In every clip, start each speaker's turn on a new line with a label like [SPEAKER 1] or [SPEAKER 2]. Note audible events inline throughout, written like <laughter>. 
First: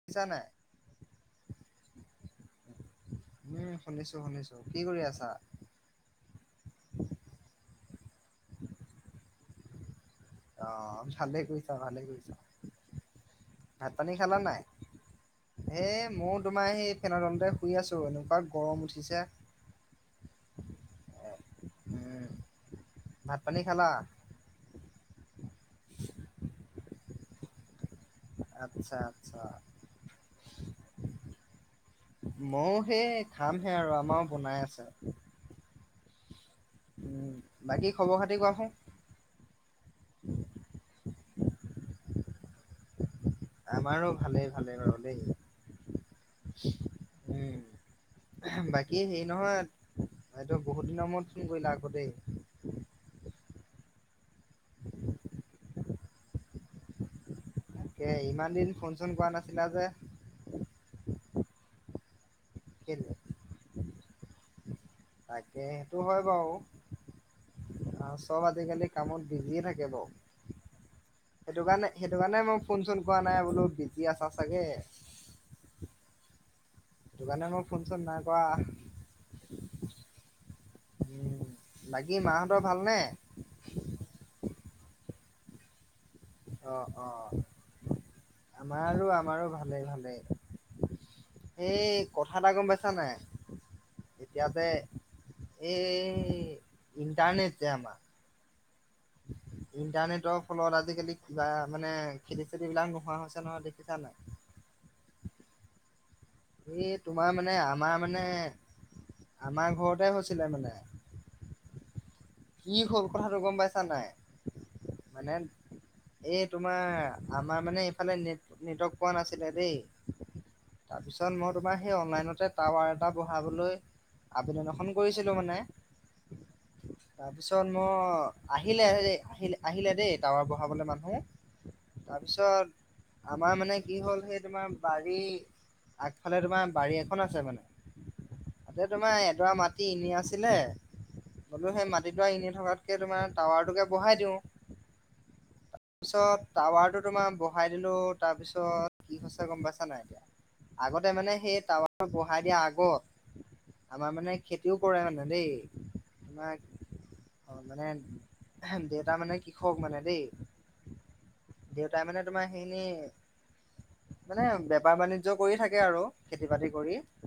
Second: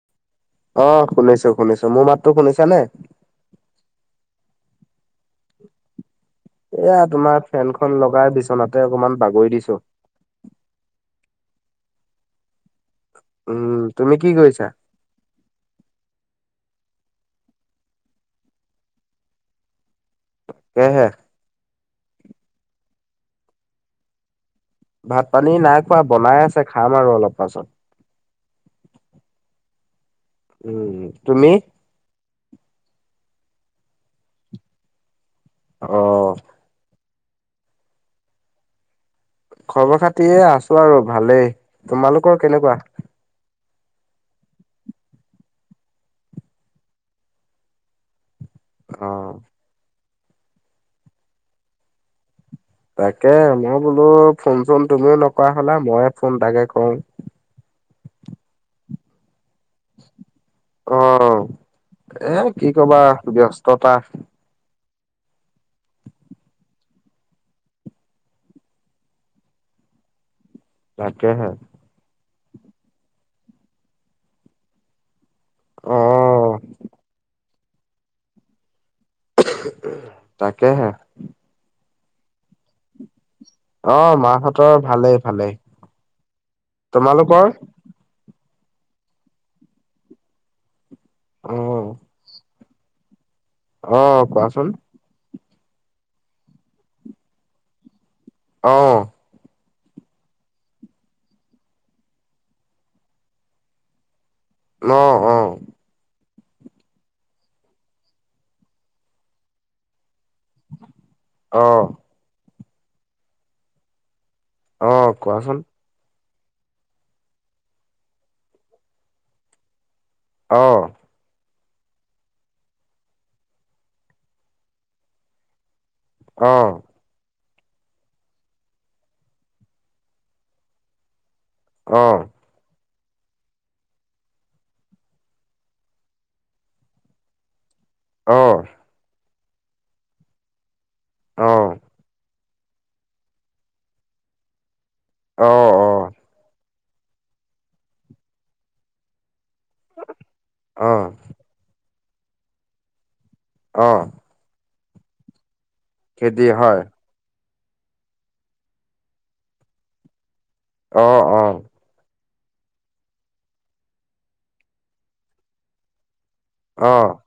[SPEAKER 1] শুনিছা নাই
[SPEAKER 2] অ শুনিছো শুনিছো মোৰ মাতো শুনিছা নে
[SPEAKER 1] উম শুনিছো শুনিছো কি কৰি আছা
[SPEAKER 2] এয়া তোমাৰ ফেন খন লগাই বিচনাতে অকমান বাগৰি দিছোঁ
[SPEAKER 1] অ ভালে কৰিছা ভালে কৰিছা
[SPEAKER 2] উম
[SPEAKER 1] ভাত পানী
[SPEAKER 2] তুমি কি
[SPEAKER 1] খালা নাই?
[SPEAKER 2] কৰিছা?
[SPEAKER 1] এ মও তোমাৰ সেই ফেনৰ তলতে শুই আছোঁ এনেকুৱা গৰম উঠিছে <unintelligible>
[SPEAKER 2] কেহে
[SPEAKER 1] উম ভাত পানী খালা
[SPEAKER 2] ভাত পানী নাই খোৱা বনাই আছে খাম আৰু অলপ পাছত
[SPEAKER 1] আচ্ছা আচ্ছা
[SPEAKER 2] উম তুমি
[SPEAKER 1] ময়ো সেই খামহে আৰু আমাৰও বনাই আছে
[SPEAKER 2] অ
[SPEAKER 1] বাকী খবৰ খাতি কোৱাচোন
[SPEAKER 2] খবৰ খাতিয়ে আছো আৰু ভালেই, তোমালোকৰ কেনেকুৱা?
[SPEAKER 1] আমাৰো ভালেই ভালে বাৰু দেই উম বাকী
[SPEAKER 2] অ
[SPEAKER 1] হেৰি নহয় এইটো বহুত দিনৰ মূৰত ফোন কৰিলা আগতেই
[SPEAKER 2] তাকে মই বোলো ফোন চোন তুমিও নকৰা হ'লা ময়ে ফোন এটাকে কৰোঁ
[SPEAKER 1] তাকে ইমান দিন ফোন চোন কৰা নাছিলা যে
[SPEAKER 2] অ এ কি কবা
[SPEAKER 1] কেলে?
[SPEAKER 2] ব্যস্ততা
[SPEAKER 1] তাকে সেইটো হয় বাৰু অহ চব আজিকালি কামত বিজি এ থাকে বাৰু
[SPEAKER 2] তাকেহে
[SPEAKER 1] সেইটো কাৰণে সেইটো কাৰণে মই ফোন চোন কৰা নাই বোলো বিজি আছা চাগে
[SPEAKER 2] অ
[SPEAKER 1] সেইটো কাৰণে মই ফোনচোন নাই কৰা
[SPEAKER 2] তাকেহে
[SPEAKER 1] উম বাকী মাহঁতৰ ভালনে
[SPEAKER 2] অ মা হঁতৰ ভালেই ভালেই
[SPEAKER 1] অঁ অ
[SPEAKER 2] তোমালোকৰ
[SPEAKER 1] আমাৰ আৰু আমাৰো ভালেই ভালেই
[SPEAKER 2] অ',
[SPEAKER 1] সেই কথা এটা গম পাইছা নাই
[SPEAKER 2] অ',
[SPEAKER 1] এতিয়া যে
[SPEAKER 2] কোৱাচোন
[SPEAKER 1] এই ইণ্টাৰনেট যে আমাৰ
[SPEAKER 2] অঁ
[SPEAKER 1] <inaudible> ইণ্টাৰনেটৰ ফলত আজিকালি কিবা মানে খেতি চেটি বিলাক নোহোৱা হৈছে নহয় দেখিছা নাই
[SPEAKER 2] অ অ
[SPEAKER 1] এই তোমাৰ মানে আমাৰ মানে আমাৰ ঘৰতে হৈছিলে মানে
[SPEAKER 2] অ
[SPEAKER 1] কি হল কথাতটো গম পাইছা নাই
[SPEAKER 2] অ
[SPEAKER 1] মানে
[SPEAKER 2] কোৱাছোন
[SPEAKER 1] এই তোমাৰ আমাৰ মানে এইফালে নেট নেটৱৰ্ক পোৱা নাছিলে দেই
[SPEAKER 2] অঁ
[SPEAKER 1] তাৰপিছত মই তোমাৰ সেই অনলাইনতে টাৱাৰ এটা বহাবলৈ আবেদন এখন কৰিছিলোঁ মানে।
[SPEAKER 2] অ'।
[SPEAKER 1] তাৰপিছত মই আহিলে দে, আহিল আহিলে দেই টাৱাৰ বহাবলৈ মানুহে।
[SPEAKER 2] অ',
[SPEAKER 1] তাৰপিছত আমাৰ মানে কি হ'ল সেই তোমাৰ বাৰী আগফালে তোমাৰ বাৰী এখন আছে মানে
[SPEAKER 2] অ', অ',
[SPEAKER 1] তাতে তোমাৰ এডৰা মাটি এনে আছিলে, বলো সেই মাট এনে থকাতকে তোমাৰ টাৱাৰটোকে বহাই দিওঁ।
[SPEAKER 2] অ', অ'।
[SPEAKER 1] পিছত টাৱাৰটো তোমাৰ বহাই দিলোঁ তাৰপিছত কি হৈছে গম পাইছা <unintelligible>
[SPEAKER 2] অ',
[SPEAKER 1] আগতে মানে সেই টাৱাৰ বহাই দিয়া আগত
[SPEAKER 2] অ',
[SPEAKER 1] আমাৰ মানে খেতিও কৰে মানে দেই।
[SPEAKER 2] খেতি হয়।
[SPEAKER 1] অ' মানে দেউতা মানে কৃষক মানে দেই।
[SPEAKER 2] অ', অ'।
[SPEAKER 1] দেউতাই মানে তোমাৰ সেইখিনি মানে বেপাৰ বাণিজ্য কৰি থাকে আৰু। খেতি বাতি কৰি,
[SPEAKER 2] অ',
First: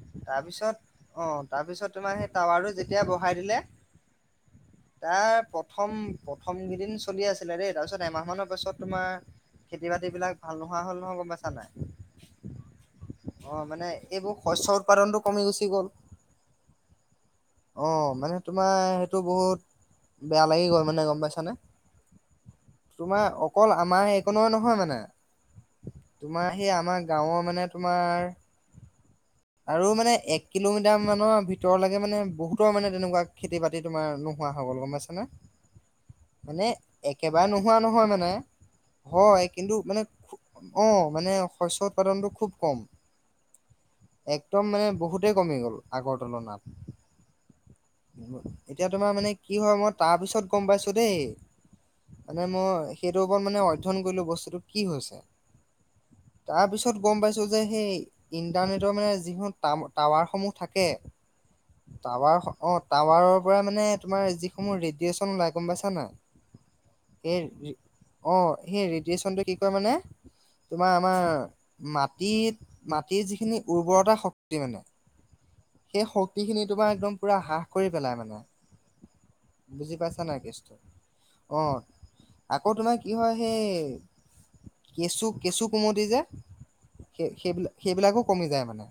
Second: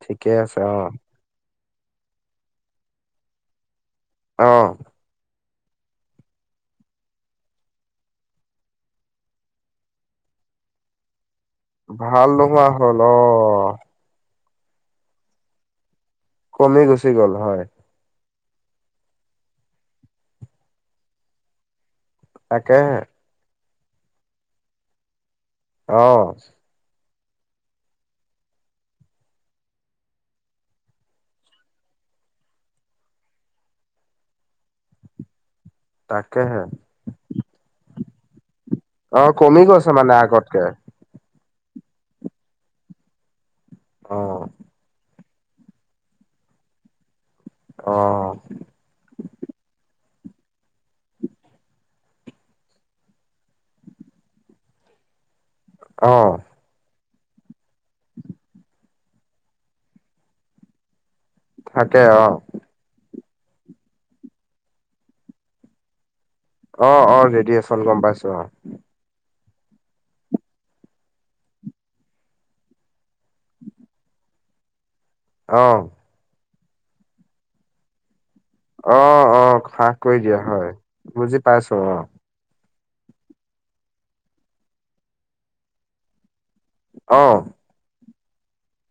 [SPEAKER 2] ঠিকে আছে
[SPEAKER 1] অ' তাৰপিছত তোমাৰ সেই টাৱাৰটো যেতিয়া বহাই দিলে
[SPEAKER 2] অ'।
[SPEAKER 1] তাৰ প্ৰথম প্ৰথম কেইদিন চলি আছিলে দেই তাৰপিছত এমাহ মানৰ পাছত তোমাৰ খেতি বাতিবিলাক ভাল নোহোৱা হল নহয় গম পাইছা নাই।
[SPEAKER 2] ভাল নোহোৱা হ'ল অ'।
[SPEAKER 1] এইবোৰ শস্যৰ উৎপাদনটো কমি গুচি গ'ল।
[SPEAKER 2] কমি গুচি গ'ল হয়।
[SPEAKER 1] অ' মানে তোমাৰ সেইটো বহুত বেয়া লাগি গ'ল মানে গম পাইছানে।
[SPEAKER 2] তাকেহে।
[SPEAKER 1] তোমাৰ অকল আমাৰ সেইকণে নহয় মানে,
[SPEAKER 2] অ',
[SPEAKER 1] তোমাৰ সেই আমাৰ গাঁৱৰ মানে তোমাৰ আৰু মানে এক কিলোমিটাৰ মানৰ ভিতৰলৈকে মানে বহুতৰ মানে তেনেকুৱা খেতি বা তি তোমাৰ নোহোৱা হৈ গ'ল গম পাইছানে,
[SPEAKER 2] তাকেহে
[SPEAKER 1] মানে একেবাৰে নোহোৱা নহয় মানে
[SPEAKER 2] অ',
[SPEAKER 1] হয়
[SPEAKER 2] কমি
[SPEAKER 1] কিন্তু
[SPEAKER 2] গৈছে
[SPEAKER 1] মানে
[SPEAKER 2] আগতকে
[SPEAKER 1] অ' মানে শস্য উৎপাদনটো খুব কম,
[SPEAKER 2] অ',
[SPEAKER 1] একদম মানে বহুত গোটেই কমি গ'ল আগৰ তুলনাত।
[SPEAKER 2] অ',
[SPEAKER 1] এতিয়া তোমাৰ মানে কি হয়, মই তাৰ পিছত গম পাইছোঁ দেই। মানে মই সেইটোৰ ওপৰত মানে অধ্যয়ন কৰিলোঁ বস্তুটো কি হৈছে।
[SPEAKER 2] অ'।
[SPEAKER 1] তাৰপিছত গম পাইছোঁ যে সেই ইণ্টাৰনেট <unintelligible> মানে যিখন টাম-টাৱাৰসমূহ থাকে, টাৱাৰ অ' টাৱাৰৰ পৰা মানে তোমাৰ যিসমূহ ৰেডিয়চন ওলাই গম পাইছা নাই।
[SPEAKER 2] অ', অ',
[SPEAKER 1] এই
[SPEAKER 2] ৰেডিয়েচন গম পাইছো
[SPEAKER 1] অ' সেই ৰেডিয়চনটো কি কৰে মানে তোমাৰ আমাৰ মাটিত মাটিৰ যিখিনি উৰ্বৰতা শক্তি মানে
[SPEAKER 2] অ'।
[SPEAKER 1] এই শক্তিখিনি তোমাৰ একদম পুৰা হ্ৰাস কৰি পেলাই মানে।
[SPEAKER 2] অ', অ' হ্ৰাস
[SPEAKER 1] বুজি পাইছা
[SPEAKER 2] কৰি
[SPEAKER 1] নাই
[SPEAKER 2] দিয়ে
[SPEAKER 1] কেছটো
[SPEAKER 2] হয়, বুজি পাইছোঁ অ'।
[SPEAKER 1] আকৌ তোমাৰ কি হয় সেই কেঁচু, কেঁচু কুমতি যে
[SPEAKER 2] অ',
[SPEAKER 1] সেই-সেইবি-সেইবিলাকো কমি যায় মানে,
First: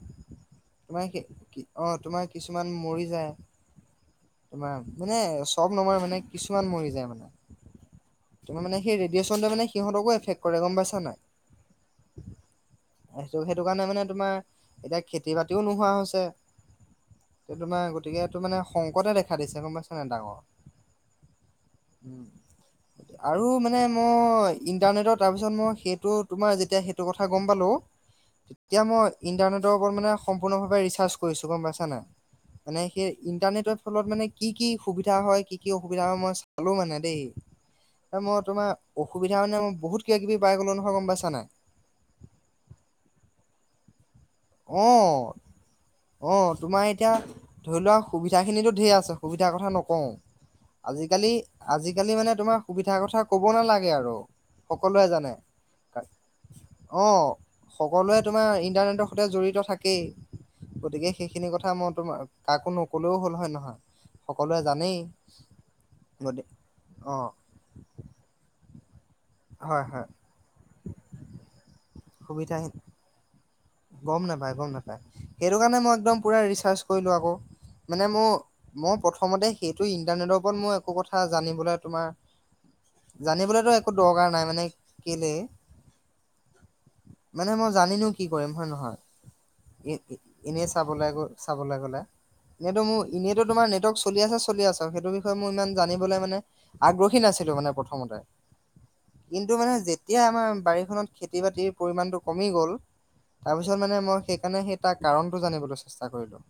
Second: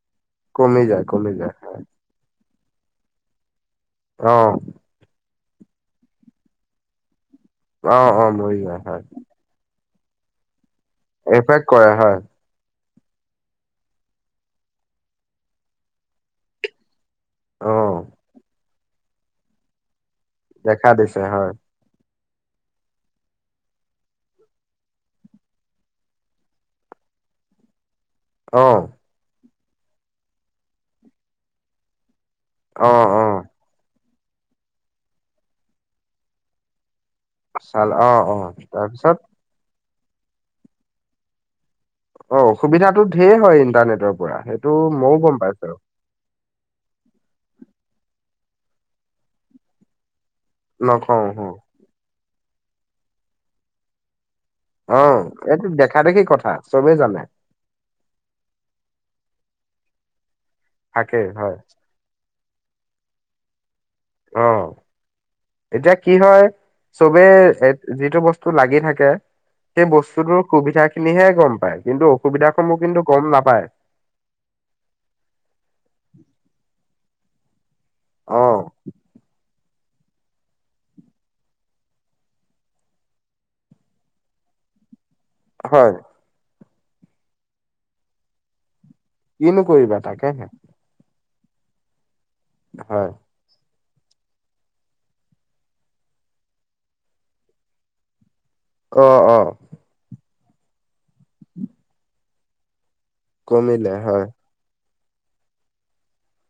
[SPEAKER 2] কমি যায়,
[SPEAKER 1] তোমাৰ সেই
[SPEAKER 2] কমি যায়,
[SPEAKER 1] কি তোমাৰ কিছুমান মৰি যায়
[SPEAKER 2] অ',
[SPEAKER 1] তোমাৰ মানে চব নমৰে মানে কিছুমান মৰি যায় মানে
[SPEAKER 2] অ', অ', মৰি
[SPEAKER 1] তোমাৰ মানে
[SPEAKER 2] যায়
[SPEAKER 1] সেই
[SPEAKER 2] হয়,
[SPEAKER 1] ৰেডিয়েচনটোৱে মানে সিহঁতকো এফেক্ট কৰে গম পাইছা নাই
[SPEAKER 2] এফেক্ট কৰে হয়
[SPEAKER 1] সেইটো সেইটো কাৰণে মানে তোমাৰ এতিয়া খেতি বাতিও নোহোৱা হৈছে তোমাৰ
[SPEAKER 2] অ',
[SPEAKER 1] গতিকে এইটো মানে সংকটে দেখা দিছে গম পাইছানে ডাঙৰ
[SPEAKER 2] দেখা দিছে হয়,
[SPEAKER 1] উম আৰু মানে মই ইণ্টাৰনেটৰ তাৰপিছত মই সেইটো তোমাৰ যেতিয়া সেইটো কথা গম পালোঁ তেতিয়া
[SPEAKER 2] অ',
[SPEAKER 1] মই ইন্টাৰনেটৰ ওপৰত মানে সম্পূৰ্ণভাৱে ৰিচাৰ্চ কৰিছো গম পাইছানে নাই মানে সেই
[SPEAKER 2] অ', অ',
[SPEAKER 1] ইণ্টাৰনেটত ফলত মানে কি কি সুবিধা হয় কি কি অসুবিধা হয় মই চালো মানে দেই
[SPEAKER 2] চাল অ',
[SPEAKER 1] মই
[SPEAKER 2] অ',
[SPEAKER 1] তোমাৰ
[SPEAKER 2] তাৰপিছত
[SPEAKER 1] অসুবিধা মানে মই বহুত কিবা কিবি পাই গ'লো নহয় গম পাইছা নাই
[SPEAKER 2] অ অসুবিধাতো ঢেৰ হয় ইণ্টাৰনেটৰ পৰা সেইটো ময়ো গম পাইছো,
[SPEAKER 1] অ' অ' তোমাৰ এতিয়া ধৰি লোৱা সুবিধাখিনিতো ঢেৰ আছে সুবিধাৰ কথা নকওঁ
[SPEAKER 2] নকওঁ
[SPEAKER 1] আজিকালি
[SPEAKER 2] অ',
[SPEAKER 1] আজিকালি মানে তোমাৰ সুবিধাৰ কথা ক'ব নালাগে আৰু সকলোৱে
[SPEAKER 2] অ'
[SPEAKER 1] জানে
[SPEAKER 2] এইটো দেখা দেখি কথা চবেই জানে
[SPEAKER 1] অ', সকলোৱে তোমাৰ ইণ্টাৰনেটৰ সৈতে জড়িত থাকেই গতিকে
[SPEAKER 2] থাকেই
[SPEAKER 1] সেইখিনি
[SPEAKER 2] হয়,
[SPEAKER 1] কথা মই তোমা কাকো নকলেও হ'ল হয় নহয় সকলোৱে
[SPEAKER 2] অ',
[SPEAKER 1] জানেই
[SPEAKER 2] এতিয়া কি
[SPEAKER 1] গতি
[SPEAKER 2] হয়
[SPEAKER 1] অ',
[SPEAKER 2] চবেই যিটো বস্তু লাগি থাকে
[SPEAKER 1] হয়
[SPEAKER 2] সেই
[SPEAKER 1] হয়
[SPEAKER 2] বস্তুটোৰ সুবিধা খিনিহে গম পায় কিন্তু অসুবিধা
[SPEAKER 1] সুবিধাহীন
[SPEAKER 2] সমূহ কিন্তু গম নাপায়
[SPEAKER 1] গম নাপায় গম নাপায় সেইটো কাৰণে মই একদম পূৰা ৰিচাৰ্জ কৰিলোঁ আকৌ মানে মোৰ
[SPEAKER 2] অ',
[SPEAKER 1] মই প্ৰথমতে সেইটো ইন্টাৰনেটৰ ওপৰত মোৰ একো কথা জানিবলৈ তোমাৰ জানিবলৈতো একো দৰকাৰ নাই মানে কেলে
[SPEAKER 2] হয়
[SPEAKER 1] মানে মই জানিনো কি কৰিম হয়
[SPEAKER 2] কিনো
[SPEAKER 1] নহয়
[SPEAKER 2] কৰিবা তাকেহে
[SPEAKER 1] এনে চাবলৈ গৈ চাবলৈ গ'লে সেইটো মোৰ
[SPEAKER 2] হয়।
[SPEAKER 1] ইউনিট সেইটো তোমাৰ নেটৱৰ্ক চলি আছে চলি আছে আও সেইটো বিষয়ে মোৰ ইমান জানিবলৈ মানে আগ্ৰহী নাছিলো মানে প্ৰথমতে
[SPEAKER 2] অ', অ',
[SPEAKER 1] কিন্তু মানে যেতিয়া আমাৰ বাৰীখনত খেতি বাতিৰ পৰিমাণটো কমি গ'ল তাৰপিছত
[SPEAKER 2] কমিলে
[SPEAKER 1] মানে মই
[SPEAKER 2] হয়
[SPEAKER 1] সেইকাৰণে সেই তাৰ কাৰণটো জানিবলৈ চেষ্টা কৰিলো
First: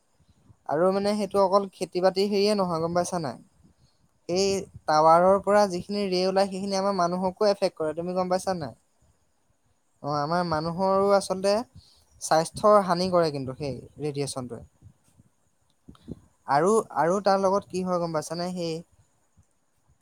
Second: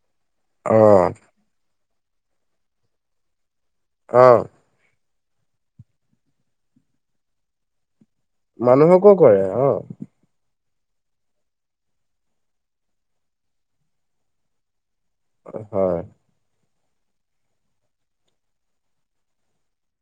[SPEAKER 1] আৰু
[SPEAKER 2] অ',
[SPEAKER 1] মানে সেই টো অকল খেতি বাতি হেৰিয়ে নহয় গম পাইছা নে নাই
[SPEAKER 2] অ'।
[SPEAKER 1] এই টাৱাৰৰ পৰা যিখিন ৰে' ওলাই সেইখিনিয়ে আমাৰ মানুহকো এফেক্ট কৰে তুমি গম পাইছা নাই
[SPEAKER 2] মানুহকো কৰে অ'
[SPEAKER 1] অ' আমাৰ মানুহৰো আচ চলতে স্বাস্থ্যৰ হানি কৰে কিন্তু সেই ৰেডিয়েচনটোৱে
[SPEAKER 2] হয়
[SPEAKER 1] আৰু আৰু তাৰ লগত কি হয় গম পাইছানে সেই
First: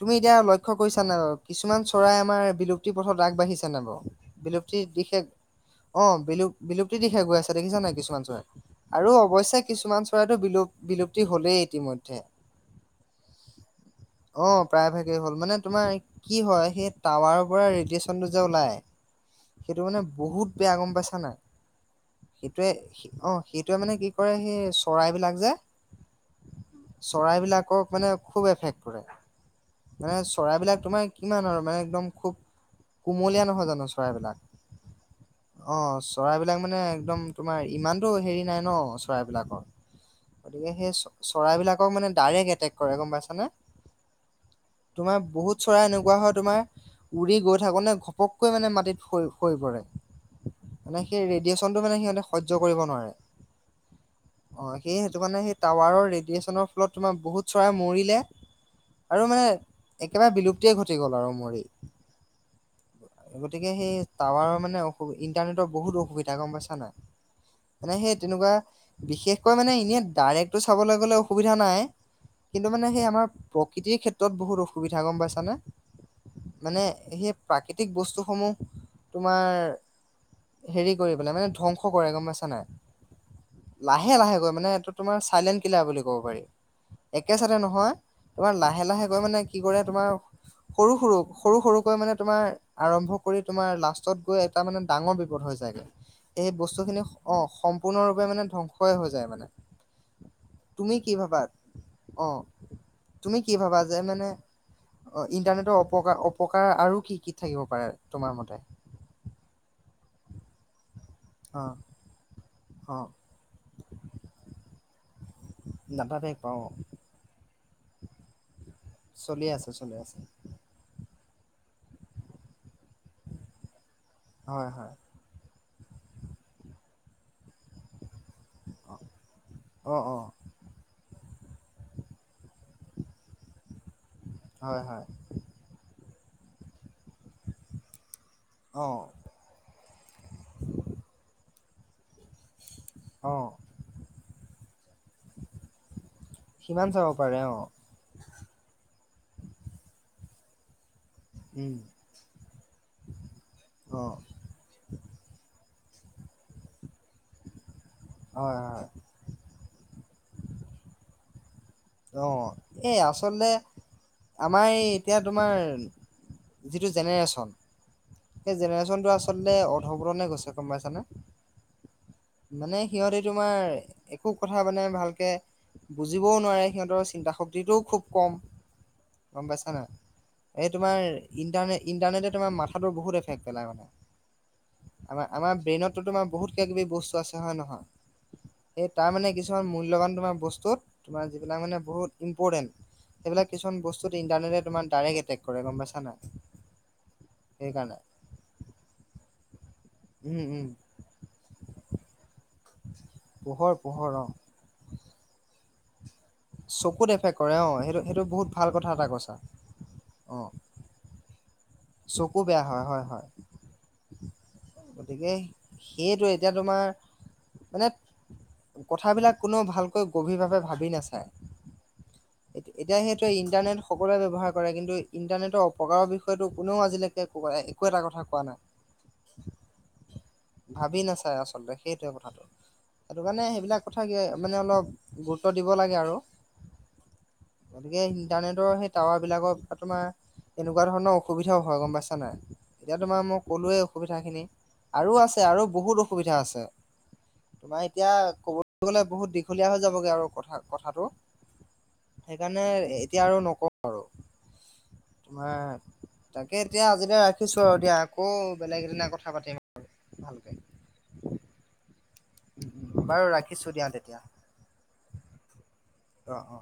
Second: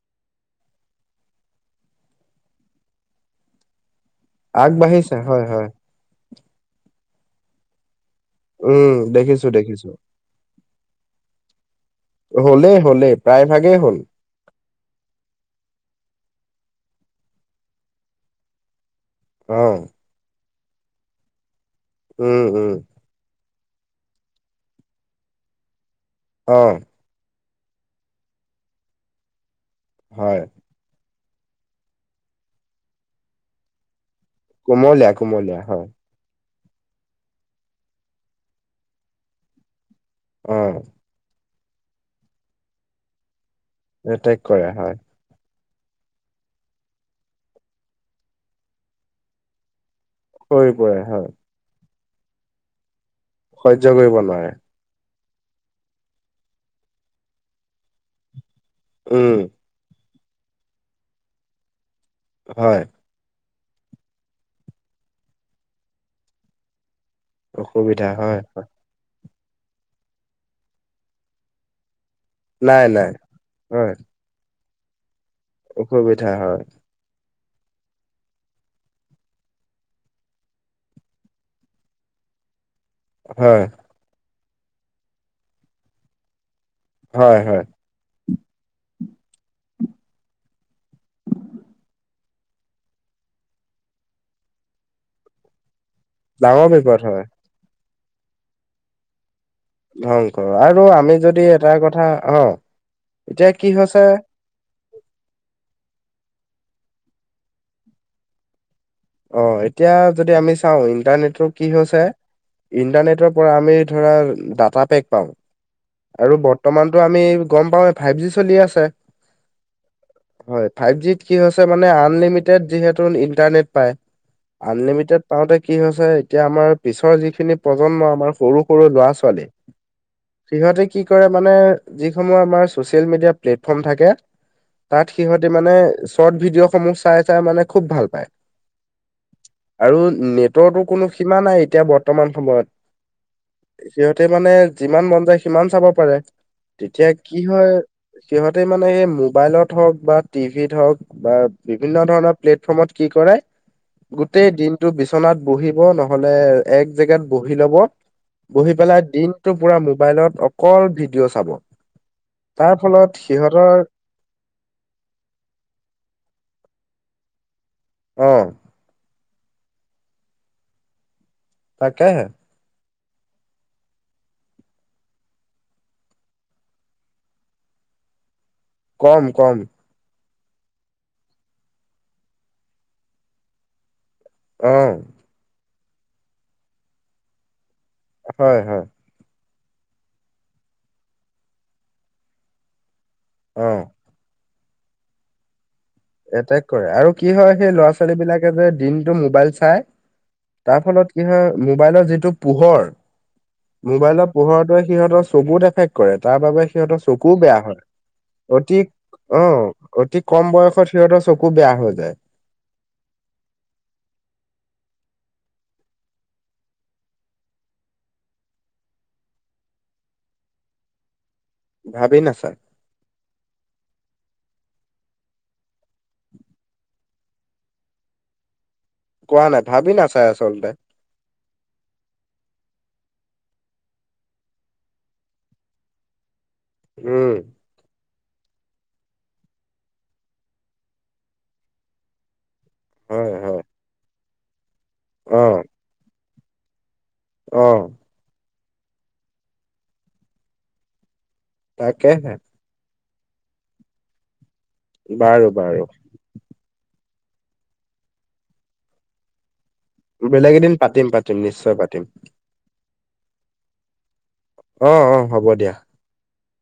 [SPEAKER 1] তুমি এতিয়া লক্ষ্য কৰিছা নাই বাৰু কিছুমান চৰাই আমাৰ বিলুপ্তি পথত আগবাঢ়িছে নাই বাৰু বিলুপ্তিৰ
[SPEAKER 2] আগবাঢ়িছে
[SPEAKER 1] দিশে
[SPEAKER 2] হয় হয়
[SPEAKER 1] অ' বিলুপ বিলুপ্তিৰ দিশে গৈ আছে দেখিছা নাই কিছুমান চৰাই
[SPEAKER 2] উম,
[SPEAKER 1] আৰু
[SPEAKER 2] দেখিছো
[SPEAKER 1] অৱশ্যে
[SPEAKER 2] দেখিছো
[SPEAKER 1] কিছুমান চৰাইতো বিলুপ বিলুপ্তি হ'লেই ইতিমধ্যে
[SPEAKER 2] হ'লে হ'লে প্ৰায় ভাগেই হ'ল
[SPEAKER 1] অ' প্ৰায় ভাগেই হ'ল, মানে তোমাৰ কি হয়? সেই টাৱাৰৰ পৰা ৰেডিয়েচনটো যে ওলায়। সেইটো
[SPEAKER 2] অ'।
[SPEAKER 1] মানে, বহুত বেয়া! গ'ম পাইছা নাই?
[SPEAKER 2] উম,
[SPEAKER 1] সেইটোৱে,
[SPEAKER 2] উম,
[SPEAKER 1] অ'! সেইটোৱে মানে, কি কৰে, সেই চৰাইবিলাক যে
[SPEAKER 2] অ'!
[SPEAKER 1] চৰাইবিলাকক মানে, খুউব এফেক্ট কৰে। মানে,
[SPEAKER 2] হয়
[SPEAKER 1] চৰাইবিলাক তোমাৰ কিমান আৰু মানে, একদম খুউব, কোমলীয়া নহয় জানোঁ! চৰাইবিলাক।
[SPEAKER 2] কুমলীয়া-কুমলীয়া, হয়।
[SPEAKER 1] অ', চৰাইবিলাক মানে, একদম তোমাৰ, ইমানতো সেৰি নাই ন' চৰাইবিলাকৰ। গতিকে,
[SPEAKER 2] অ',
[SPEAKER 1] সেই চ, চৰাইবিলাকক মানে, ডাইৰেক্ট এটেক কৰে। গম পাইছানে?
[SPEAKER 2] এটেক কৰে, হয়।
[SPEAKER 1] তোমাৰ, বহুত চৰাই এনেকুৱা হয় তোমাৰ, উৰি গৈ থাকোঁতে ঘপককৈ মানে, মাটিত সৰি পৰে।
[SPEAKER 2] সৰি
[SPEAKER 1] মানে,
[SPEAKER 2] পৰে
[SPEAKER 1] সেই
[SPEAKER 2] হয়।
[SPEAKER 1] ৰেডিয়েচনটো মানে, সিহঁতে সহ্য কৰিব নোৱাৰে।
[SPEAKER 2] সহ্য কৰিব নোৱাৰে।
[SPEAKER 1] অ'! সেই, সেইটো কাৰণে সেই, টাৱাৰৰ ৰেডিয়েচনৰ ফলত তোমাৰ, বহুত চৰাই মৰিলে। আৰু
[SPEAKER 2] উম,
[SPEAKER 1] মানে, একেবাৰে বিলুপ্তিয়ে ঘটি গ'ল আৰু মৰি।
[SPEAKER 2] হয়!
[SPEAKER 1] গতিকে, সেই টাৱাৰৰ মানে, অসু ইন্টাৰনেটৰ বহুত অসুবিধা। গ'ম পাইছা নাই? মানে,
[SPEAKER 2] অসুবিধা
[SPEAKER 1] সেই
[SPEAKER 2] হয়
[SPEAKER 1] তেনেকুৱা, বিশেষকৈ মানে, এনেই ডাইৰেক্টটো চাবলৈ গ'লে অসুবিধা নাই। কিন্তু
[SPEAKER 2] নাই
[SPEAKER 1] মানে, সেই
[SPEAKER 2] নাই।
[SPEAKER 1] আমাৰ,
[SPEAKER 2] হয়
[SPEAKER 1] প্ৰকৃতিৰ ক্ষেত্ৰত বহুত অসুবিধা। গ'ম পাইছানে!
[SPEAKER 2] অসুবিধা হয়
[SPEAKER 1] মানে, সেই প্ৰাকৃতিক বস্তুসমূহ তোমাৰ সেৰি কৰি পেলাই। মানে, ধ্বংস কৰে। গ'ম পাইছা নাই?
[SPEAKER 2] হয়!
[SPEAKER 1] লাহে-লাহে কৈ মানে। এইটো তোমাৰ চাইলেণ্ট কিলাৰ বুলি ক'ব পাৰি। একে
[SPEAKER 2] হয়
[SPEAKER 1] চাইডে
[SPEAKER 2] হয়
[SPEAKER 1] নহয়। তোমাৰ লাহে-লাহে কৈ মানে, কি কৰে তোমাৰ সৰু-সৰু, সৰু-সৰুকৈ মানে, তোমাৰ আৰম্ভ কৰি তোমাৰ লাষ্টত গৈ তাৰমানে, ডাঙৰ বিপদ হৈ যায়গে। সেই
[SPEAKER 2] ডাঙৰ
[SPEAKER 1] বস্তু
[SPEAKER 2] বিপদ
[SPEAKER 1] খিনি
[SPEAKER 2] হয়
[SPEAKER 1] অ'! সম্পূৰ্ণৰূপে মানে, ধ্বংসই হৈ যায় মানে।
[SPEAKER 2] ধ্বংস। আৰু
[SPEAKER 1] তুমি কি
[SPEAKER 2] আমি
[SPEAKER 1] ভাবা
[SPEAKER 2] যদি এটা কথা অ'!
[SPEAKER 1] তুমি
[SPEAKER 2] এতিয়া
[SPEAKER 1] কি ভাবা? যে
[SPEAKER 2] হৈছে
[SPEAKER 1] মানে অ'! ইণ্টাৰনেটৰ অপকাৰ, অপকাৰ আৰু কি কি থাকিব পাৰে, তোমাৰ মতে?
[SPEAKER 2] অ'! এতিয়া যদি আমি চাওঁ! ইণ্টাৰনেট
[SPEAKER 1] অ
[SPEAKER 2] কি হৈছে,
[SPEAKER 1] অ
[SPEAKER 2] ইণ্টাৰনেটৰ পৰা আমি ধৰা, ডাটা পেক পাওঁ।
[SPEAKER 1] ডাটা পেক
[SPEAKER 2] আৰু
[SPEAKER 1] পাওঁ
[SPEAKER 2] বৰ্তমানতো আমি, গ'ম পাওঁৱেই ফাইভ জি চলি আছে।
[SPEAKER 1] চলি আছে, চলাই আছে।
[SPEAKER 2] ফাইভ জিট কি হৈছে মানে, আনলিমিটেড যিহেতু ইণ্টাৰনেট পায়।
[SPEAKER 1] হয় হয়
[SPEAKER 2] আনলিমিটেড পাওঁতে কি হৈছে, এতিয়া আমাৰ পিছৰ যিখিনি প্ৰজন্ম, আমাৰ সৰু-সৰু ল'ৰা- ছোৱালী।
[SPEAKER 1] অ' অ'!
[SPEAKER 2] সিহঁতে কি কৰে মানে, যিসমূহ আমাৰ ছ'চিয়েল মিডিয়া প্লেটফৰ্ম থাকে।
[SPEAKER 1] হয় হয়
[SPEAKER 2] তাত সিহঁতে মানে, চৰ্ট ভিডিঅ' সমূহ চাই-চাই মানে, খুউব ভাল পায়।
[SPEAKER 1] অ'!
[SPEAKER 2] আৰু নেটৰটো কোনো সীমা নাই, এতিয়া বৰ্তমান সময়ত।
[SPEAKER 1] অ'!
[SPEAKER 2] সিহঁতে মানে, যিমান মন যায়, সিমান চাব পাৰে।
[SPEAKER 1] সিমান চাব
[SPEAKER 2] তেতিয়া, কি
[SPEAKER 1] পাৰে অ
[SPEAKER 2] হয়! সিহঁতে মানে, সেই মোবাইলত হওঁক বা টিভিত হওঁক বা
[SPEAKER 1] উম
[SPEAKER 2] বিভিন্ন ধৰণৰ প্লেটফৰ্মত কি কৰাই?
[SPEAKER 1] অ
[SPEAKER 2] গোটেই দিনটো বিচনাত বহিব, নহ'লে এক জেগাত বহি ল'ব
[SPEAKER 1] হয়
[SPEAKER 2] বহি
[SPEAKER 1] হয়
[SPEAKER 2] পেলাই দিনটোৰ পুৰা মোবাইলত অকল ভিডিঅ' চাব।
[SPEAKER 1] অ,
[SPEAKER 2] তাৰ
[SPEAKER 1] এ,
[SPEAKER 2] ফলত
[SPEAKER 1] আচলতে
[SPEAKER 2] সিহঁতৰ
[SPEAKER 1] আমাৰ এই এতিয়া তোমাৰ যিটো জেনেৰেশ্যন,
[SPEAKER 2] অ'
[SPEAKER 1] সেই জেনেৰেশ্যনটো আচল তে অৰ্ধপতণে গৈছে, গম পাইছানে!
[SPEAKER 2] তাকে হে।
[SPEAKER 1] মানে সিহঁতে তোমাৰ, একো কথা মানে ভালকে বুজিবও নোৱাৰে। সিহঁতৰ চিন্তা শক্তিটোও খুব কম,
[SPEAKER 2] কম
[SPEAKER 1] গম
[SPEAKER 2] কম
[SPEAKER 1] পাইছা নাই! এই তোমাৰ ইণ্টাৰনেট-ইণ্টাৰনেটে তোমাৰ মাথাটো বহুত এফেক্ট পেলাই মানে।
[SPEAKER 2] অ।
[SPEAKER 1] আমাৰ-আমাৰ ব্ৰেইনতো তোমাৰ বহুত কিবা-কিবি বস্তু আছে হয় নহয়!
[SPEAKER 2] হয়, হয়।
[SPEAKER 1] এই তাৰ মানে কিছুমান মূল্যৱান তোমাৰ বস্তুত, তোমাৰ যিবিলাক মানে বহুত ইম্পৰ্টেণ্ট সেইবিলাক
[SPEAKER 2] অ'।
[SPEAKER 1] কিছুমান বস্তুত ইণ্টাৰটে তোমাৰ ডাইৰেকট এটেক কৰে, গম পাইছা নাই!
[SPEAKER 2] এটেক কৰে, আৰু কি হয়, সেই
[SPEAKER 1] সেইকাৰণে।
[SPEAKER 2] ল'ৰা-ছোৱালী বিলাকে যে দিনটো মোবাইল চাই,
[SPEAKER 1] উম উম
[SPEAKER 2] তাৰ ফলত কি হয়, মোবাইলৰ যিটো পোহৰ,
[SPEAKER 1] পোহৰ পোহৰ অ
[SPEAKER 2] মোবাইলৰ পোহৰতে সিহঁতৰ চকু দেখ কৰে, তাৰ বাবে সিহঁতৰ
[SPEAKER 1] চকুত
[SPEAKER 2] চকু
[SPEAKER 1] এফেক্ট কৰে
[SPEAKER 2] বেয়া
[SPEAKER 1] অ
[SPEAKER 2] হয়,
[SPEAKER 1] সেইটো সেইটো বহুত ভাল
[SPEAKER 2] অতি
[SPEAKER 1] কথা এটা কৈছা
[SPEAKER 2] অ, অতি
[SPEAKER 1] অ
[SPEAKER 2] কম বয়স সিহঁৰ চকু বেয়া হ'ল।
[SPEAKER 1] চকু বেয়া হয়, হয়, হয়। গতিকে সেইটোৱে, এতিয়া তোমাৰ মানে কথাবিলাক কোনেও ভালকৈ গভীৰভাৱে ভাবি নাচায়।
[SPEAKER 2] ভাবি নাচায়।
[SPEAKER 1] এতিয়া সেইটোৱে ইণ্টাৰনেট সকলোৱে ব্যৱহাৰ কৰে, কিন্তু ইণ্টাৰনেটৰ অপকাৰৰ বিষয়েটো কোনেও আজিলৈকে একো এটা কথা কোৱা নাই।
[SPEAKER 2] কোৱা নাই, ভাবি নাচায়, আচলতে।
[SPEAKER 1] ভাবি নাচায় আচলতে, সেইটোৱে কথাটো। সেইটো কাৰণে সেইবিলাক কথা <unintelligible> মানে অলপ গুৰুত্ব দিব লাগে আৰু।
[SPEAKER 2] উম।
[SPEAKER 1] গতিকে, ইণ্টাৰনেটৰ সেই টাৱাৰ বিলাকৰ তোমাৰ এনেকুৱা ধৰণৰ অসুবিধাও হয়, গম পাইছা নাই! এতিয়া তোমাক
[SPEAKER 2] হয়
[SPEAKER 1] মই
[SPEAKER 2] হয়
[SPEAKER 1] ক'লোৱেই অসুবিধা খিনি, আৰু
[SPEAKER 2] অ
[SPEAKER 1] আছে, আৰু বহুত অসুবিধা আছে।
[SPEAKER 2] অ
[SPEAKER 1] তোমাৰ এতিয়া ক'বলৈ গ'লে বহুত দীঘলীয়া হৈ যাবগে আৰু কথা-কথাটো।
[SPEAKER 2] তাকেহে
[SPEAKER 1] সেইকাৰণে, এতিয়া আৰু নকওঁ আৰু
[SPEAKER 2] বাৰু
[SPEAKER 1] তোমাৰ
[SPEAKER 2] বাৰু
[SPEAKER 1] তাকে, এতিয়া আজিলৈ ৰাখিছো আৰু দিয়া, আকৌ বেলেগ এদিনা কথা পাতিম। ভালকে
[SPEAKER 2] বেলেগ এদিন পাতিম-পাতিম, নিশ্চয় পাতিম।
[SPEAKER 1] বাৰু ৰাখিছো দিয়া তেতিয়া।
[SPEAKER 2] অ, অ, হ'ব দিয়া।
[SPEAKER 1] অ, অ।